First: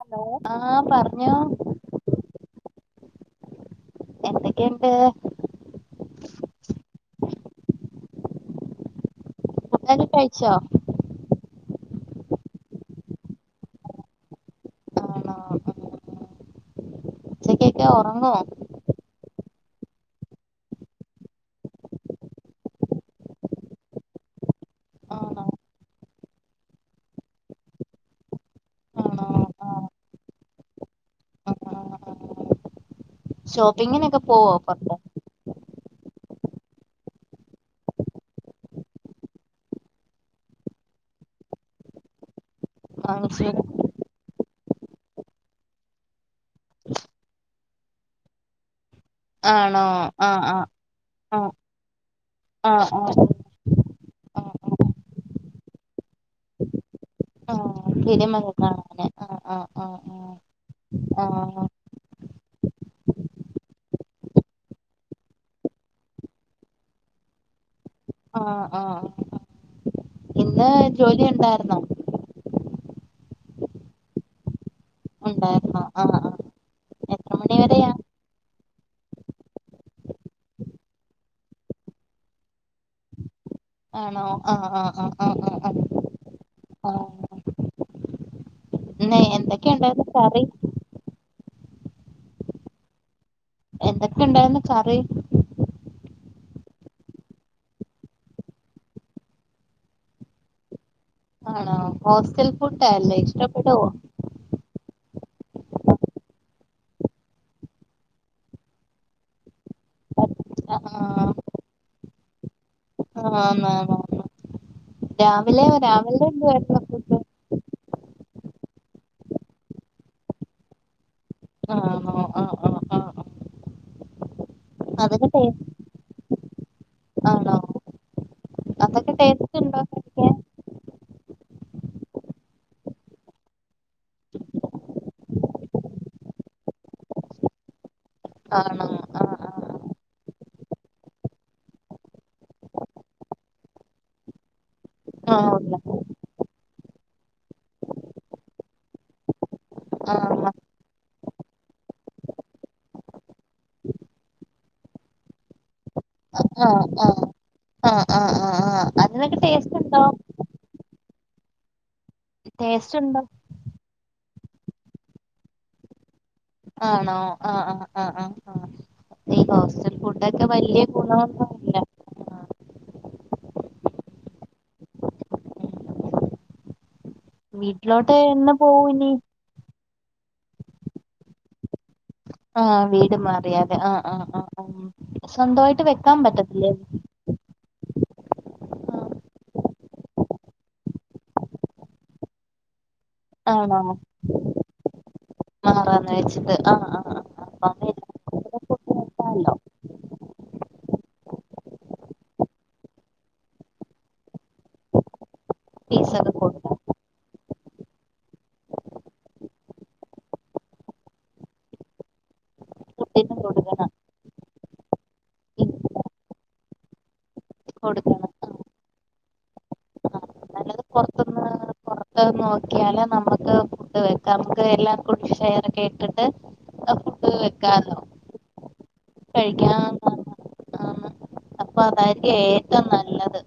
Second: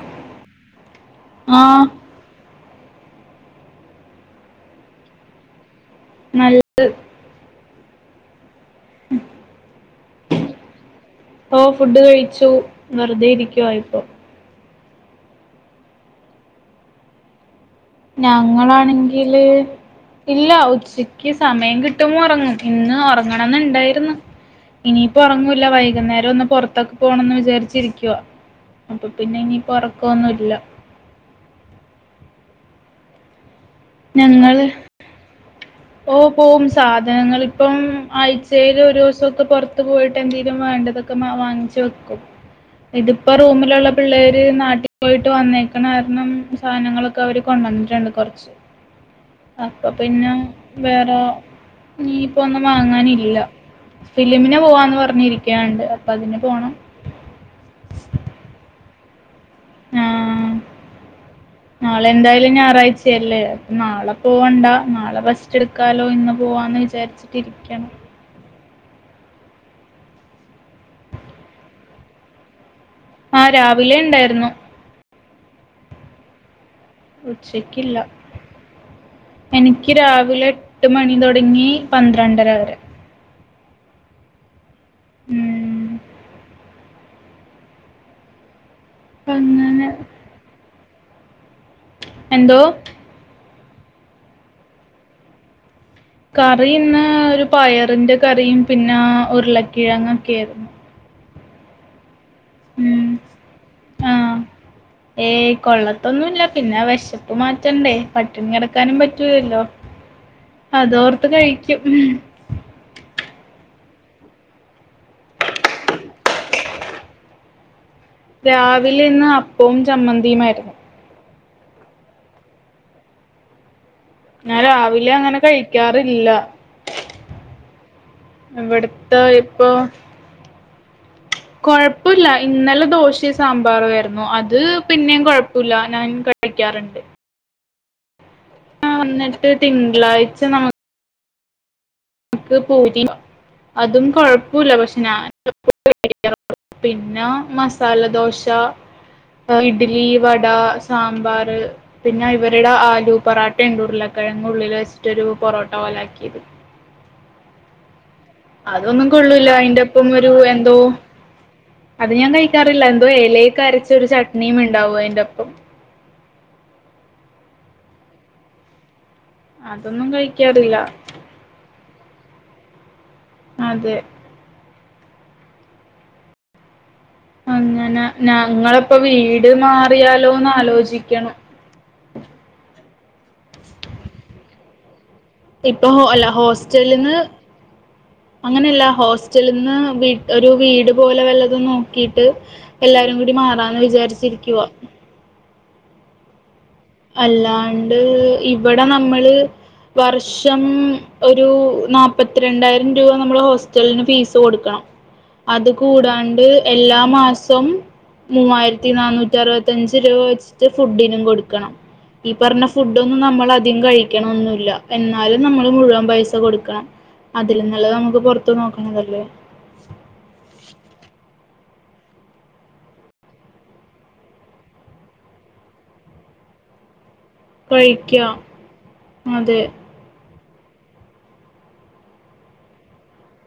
Hello ആഹ് പർഞ്ഞോ ആഹ് എന്തൊക്കെണ്ട് നല്ല [unintelligible] കയ്ച്ചോ ഓഹ് ഫുഡ് കഴിച്ചു വെറുതെ ഇരിക്കുവാർന്നു ആണോ കേക്കാവോ ഞങ്ങളാണെങ്കില് ഇല്ല ഉച്ചയ്ക്ക് സമയം കിട്ടുമ്പോ ഒറങ്ങും ഇന്ന് ഒറങ്ങണംന്ന്ണ്ടായിരുന്നു ഇനിയിപ്പോ ആണോ ഒറങ്ങ്ല്ല വൈകുന്നേരം ഒന്ന് പാർത്തൊക്കെ പോണന്ന് വിചാരിച്ചിരിക്കുവാ അപ്പൊ ആണോ പിന്നെ ആഹ് ഇനിയിപ്പോ ആഹ്. ഒറക്കൊന്നുല്ല ആഹ്. ആഹ്. ഷോപ്പിങ്ങിനൊക്കെ പോവോ പൊർത് ഓഹ് പോവും സാധനങ്ങൾ ഇപ്പം ആഴ്ചേല് ഒരുസൊക്കെ പോർത്ത് പോയിട്ട് എന്തെങ്കലും വേണ്ടതൊ [unintelligible] വാങ്ങിച് വെക്കും ഇതിപ്പോ വാങ്ങിച്ച് റൂമിലുള്ള പിള്ളേര് നാട്ടി പോയിട്ട് വന്നേക്ക്ണാരണം സാനങ്ങളൊക്കെ അവര് കൊണ്ടന്നിട്ട്ണ്ട് കൊറച്ച് ആണോ അപ്പ പിന്നം ആഹ് ആഹ് വേറെ ആഹ് നീപ്പം ഒന്നും ആഹ് ആഹ് ആഹ് വാങ്ങാനില്ല ഫില്ലിമിന് ആഹ് പോവാന്ന് പറഞ്ഞിരിക്ക്യാണ്ട് അപ്പ അതിന് പോണം ഫില്ലിമ് ഒക്കെ കാണാൻ ആഹ് ആഹ് നാളെ എന്തായാലും ഞായറാഴ്ചല്ലേ അപ്പംനാള പോവണ്ടാ നാള റസ്റ്റ് ട്ക്കാലോ ഇന്ന് പോവാന്ന് വിചാരി ച്ചിട്ട് രിക്കാണ് ആഹ് ആഹ് ന്ന് ജോലി ഉണ്ടാര്ന്നോ ആഹ് രാവിലെ ണ്ടാര്ന്നു ഉണ്ടാര്ന്നോ ആഹ് ആഹ് എത്ര മണി വരെയാ ഉച്ചക്കില്ല എനിക്ക് രാവിലെ എട്ട് മണി തോടങ്ങി പന്ത്രണ്ടര വരെ ആണോ ആഹ് ആഹ് ആഹ് ആഹ് ആഹ് ഉം. ആഹ് ആഹ് ഇന്ന് തന്നെ എന്തൊക്കെയുണ്ടായിരുന്നു കറി എന്തോ ക്ക ണ്ടാര്ന്നു കറി കറി ഇന്ന് ഒരു പയറിന്റെ കറിയും പിന്നെ ഉരുളക്കിഴങ്ങെക്കേര്ന്നു ആഹ് ഹോസ്റ്റൽ ഉം ഫുഡാല്ലേ ഇഷ്ട്ടപ്പെടോ ഏഹ് കൊള്ളത്തൊന്നുല്ല പിന്നെ വെശപ്പ് മാറ്റണ്ടേ പട്ടിണി കെടക്കാനും പറ്റൂലല്ലോ ആ അതോർത്ത് കഴിക്കും ആഹ് [unintelligible] രാവിലെ രാവിലെ എ [unintelligible] രാവിലെ ഇന്ന് അപ്പവും ചമ്മന്തിയുമാര്ന്ന് ആഹ് ന്നോ ആഹ് ആഹ് ആഹ് ഞാൻ രാവിലെ അതൊക്കെ അങ്ങനെ കഴി ടേസ്റ്റ് ക്കാറില്ല ആണോ അതൊക്കെ ഇവ്ട്ത്ത ടേസ്റ്റ് ഇപ്പൊ ഉണ്ടോ കഴിക്കാൻ കൊഴപ്പുല്ല ഇന്നലെ ദോശിം സാമ്പാറുആരുന്നു അത് പിന്നിം കൊഴപ്പുല്ല ഞാൻ ക ഴിക്കാറ്ണ്ട് ആണ് ന്ന്ട്ട് തിങ്കളാഴ്ച്ച നമു നമുക്ക് പൂരി അതും കൊഴപ്പൂല്ല പക്ഷെ ഞാൻ ആ ആ ഉണ്ട് [inaudible] പിന്നാ മസാല ദോശ ഇഡ്ലി ആ വടാ സാമ്പാർ പിന്നെ ഇവര്ടെ ആലു പൊറാട്ട ഇണ്ട് ഉരുളകിഴങ്ങുള്ളില് വെച്ചിട്ടൊരു പൊറോട്ട പോല ആക്കി ആഹ് ആഹ് ആഹ് ആഹ് ആഹ് അതൊന്നും കൊള്ളൂല അതിന്റെ ഒപ്പം ഒരു എന്തോ അത് ഞാൻ കഴിക്കാറില്ല ടേസ്റ്റ് എന്തോ ഉണ്ടോ എലേ കരച്ചൊരു ചട്ണിയും ഇണ്ടാവും അതിന്റെ ഒപ്പം ആണോ ആഹ് ആഹ് ആഹ് ആഹ് ആഹ് ഈ ഹോസ്റ്റൽ അതൊന്നും ഫുഡൊക്കെ കഴിക്കാറില്ല വല്ല്യ ഗുണൊന്നും അതെ ഉം. അങ്ങനെ വീട്ടിലോട്ട് എന്ന് പോവും ഞങ്ങള്പ്പൊ ഇനി വീട് മാറിയാലോന്ന് ആലോചിക്കാണ് ആഹ് വീട് മാറിയാല് ആഹ് ആഹ് ആഹ് ആഹ് സ്വന്തമായിട്ട് ഇപ്പൊ വെക്കാൻ അല്ല പറ്റത്തില്ലേ ഹോസ്റ്റലിന്ന് അങ്ങനെയല്ല ഹോസ്റ്റലിന്ന് വീ ഒരു വീട് പോലെ വല്ലതും നോക്കീട്ട് എല്ലാരും കൂ ആണോ മാറാന്ന് വെച്ചിട്ട് ആഹ് ആഹ് ആഹ് അല്ലാണ്ട് ഇവിടെ അപ്പൊ നമ്മള് വെക്കാല്ലോ വർഷം ഒരു നാപത്തിരണ്ടായിരം രൂപ നമ്മൾ ഹോസ്റ്റലിന് ഫീസ് കൊടുക്കണം അത് ഫീസൊക്കെ കൂടാണ്ട് കൊടുക്കണം എല്ലാ മാസോം മൂവായിരത്തി നാനൂറ്റി അറുപത്തി അഞ്ച് രൂപ വെച്ചിട്ട് ഫുഡിനും കൊടുക്കണം ഈ പറഞ്ഞ ഫുഡൊന്നും ഫുഡിനും നമ്മൾ കൊടുക്കണം കഴിക്കണോന്നുല്ല എന്നാലും നമ്മൾ മുഴുവൻ പൈസ കൊടുക്കണം അതിലും നല്ലത് നമുക്ക് കൊടുക്കണം പൊർ നോക്കണതല്ലേ നല്ലത് പോർതിന്ന് പൊറുത്തു നോക്കിയാല് നമുക്ക് ഫുഡ്‌ വെക്ക നമുക്ക് എല്ലാരും കൂടി ഷെയറൊക്കെ ഇട്ടിട്ട് ഫുഡ്‌ വെക്കാന്നോ കഴിക്കാം അതെ കഴിക്കാ അപ്പൊ അതായിരിക്കും ഏറ്റവും നല്ലത്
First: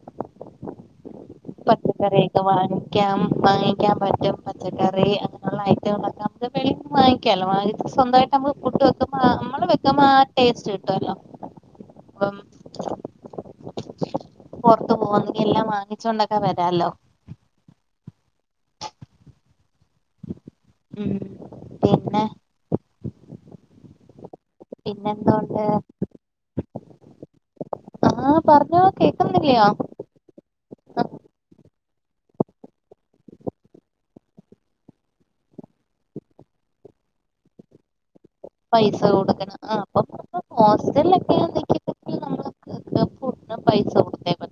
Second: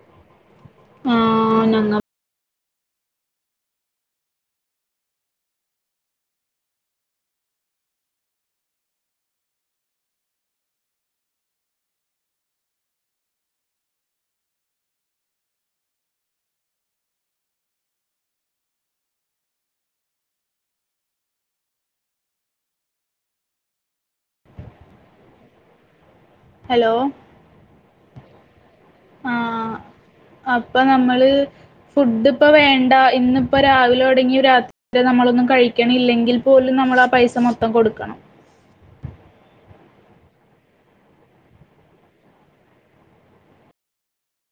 ആഹ് ഞങ്ങ പച്ചക്കറി വാങ്ങിക്കാം വാങ്ങിക്കൻ പറ്റും പച്ചക്കറി അങ്ങനെയുള്ള ഐറ്റങ്ങളൊക്കെ അത് വെളിയിൽ നിന്ന് വാിക്കാല്ലോ വാങ്ങിച്ച് സ്വന്തമായിട്ട് നമ്മൾ പഫുഡ്‌ വെക്കുമ്പോ നമ്മൾ വെക്കുമ്പോ ആ ടേസ്റ്റ് കിട്ടുവല്ലോ [unintelligible] പുറത്ത് പോകുന്നെങ്കിൽ എല്ലാം വാങ്ങിച്ചൊണ്ടൊക്കെ വരാല്ലോ ഉം പിന്നെ പിന്നെന്തോണ്ട് ഹലോ ആഹ് പറഞ്ഞോ കേക്ക കുന്നില്ല്യ ആഹ് അപ്പൊ നമ്മള് ഫുഡിപ്പോ വേണ്ട ഇന്നിപ്പോ രാവിലെ ഒടങ്ങി രാത്രി നമ്മളൊന്നും കഴിക്കിണില്ലെങ്കിൽ പോലും നമ്മൾ ആ പൈസ മൊത്തം കൊടുക്കണം പൈസ കൊടുക്കണം ആ അപ്പൊ ഹോസ്റ്റലൊക്കെയ നി പൈസ കൊടുത്തേ പറ്റു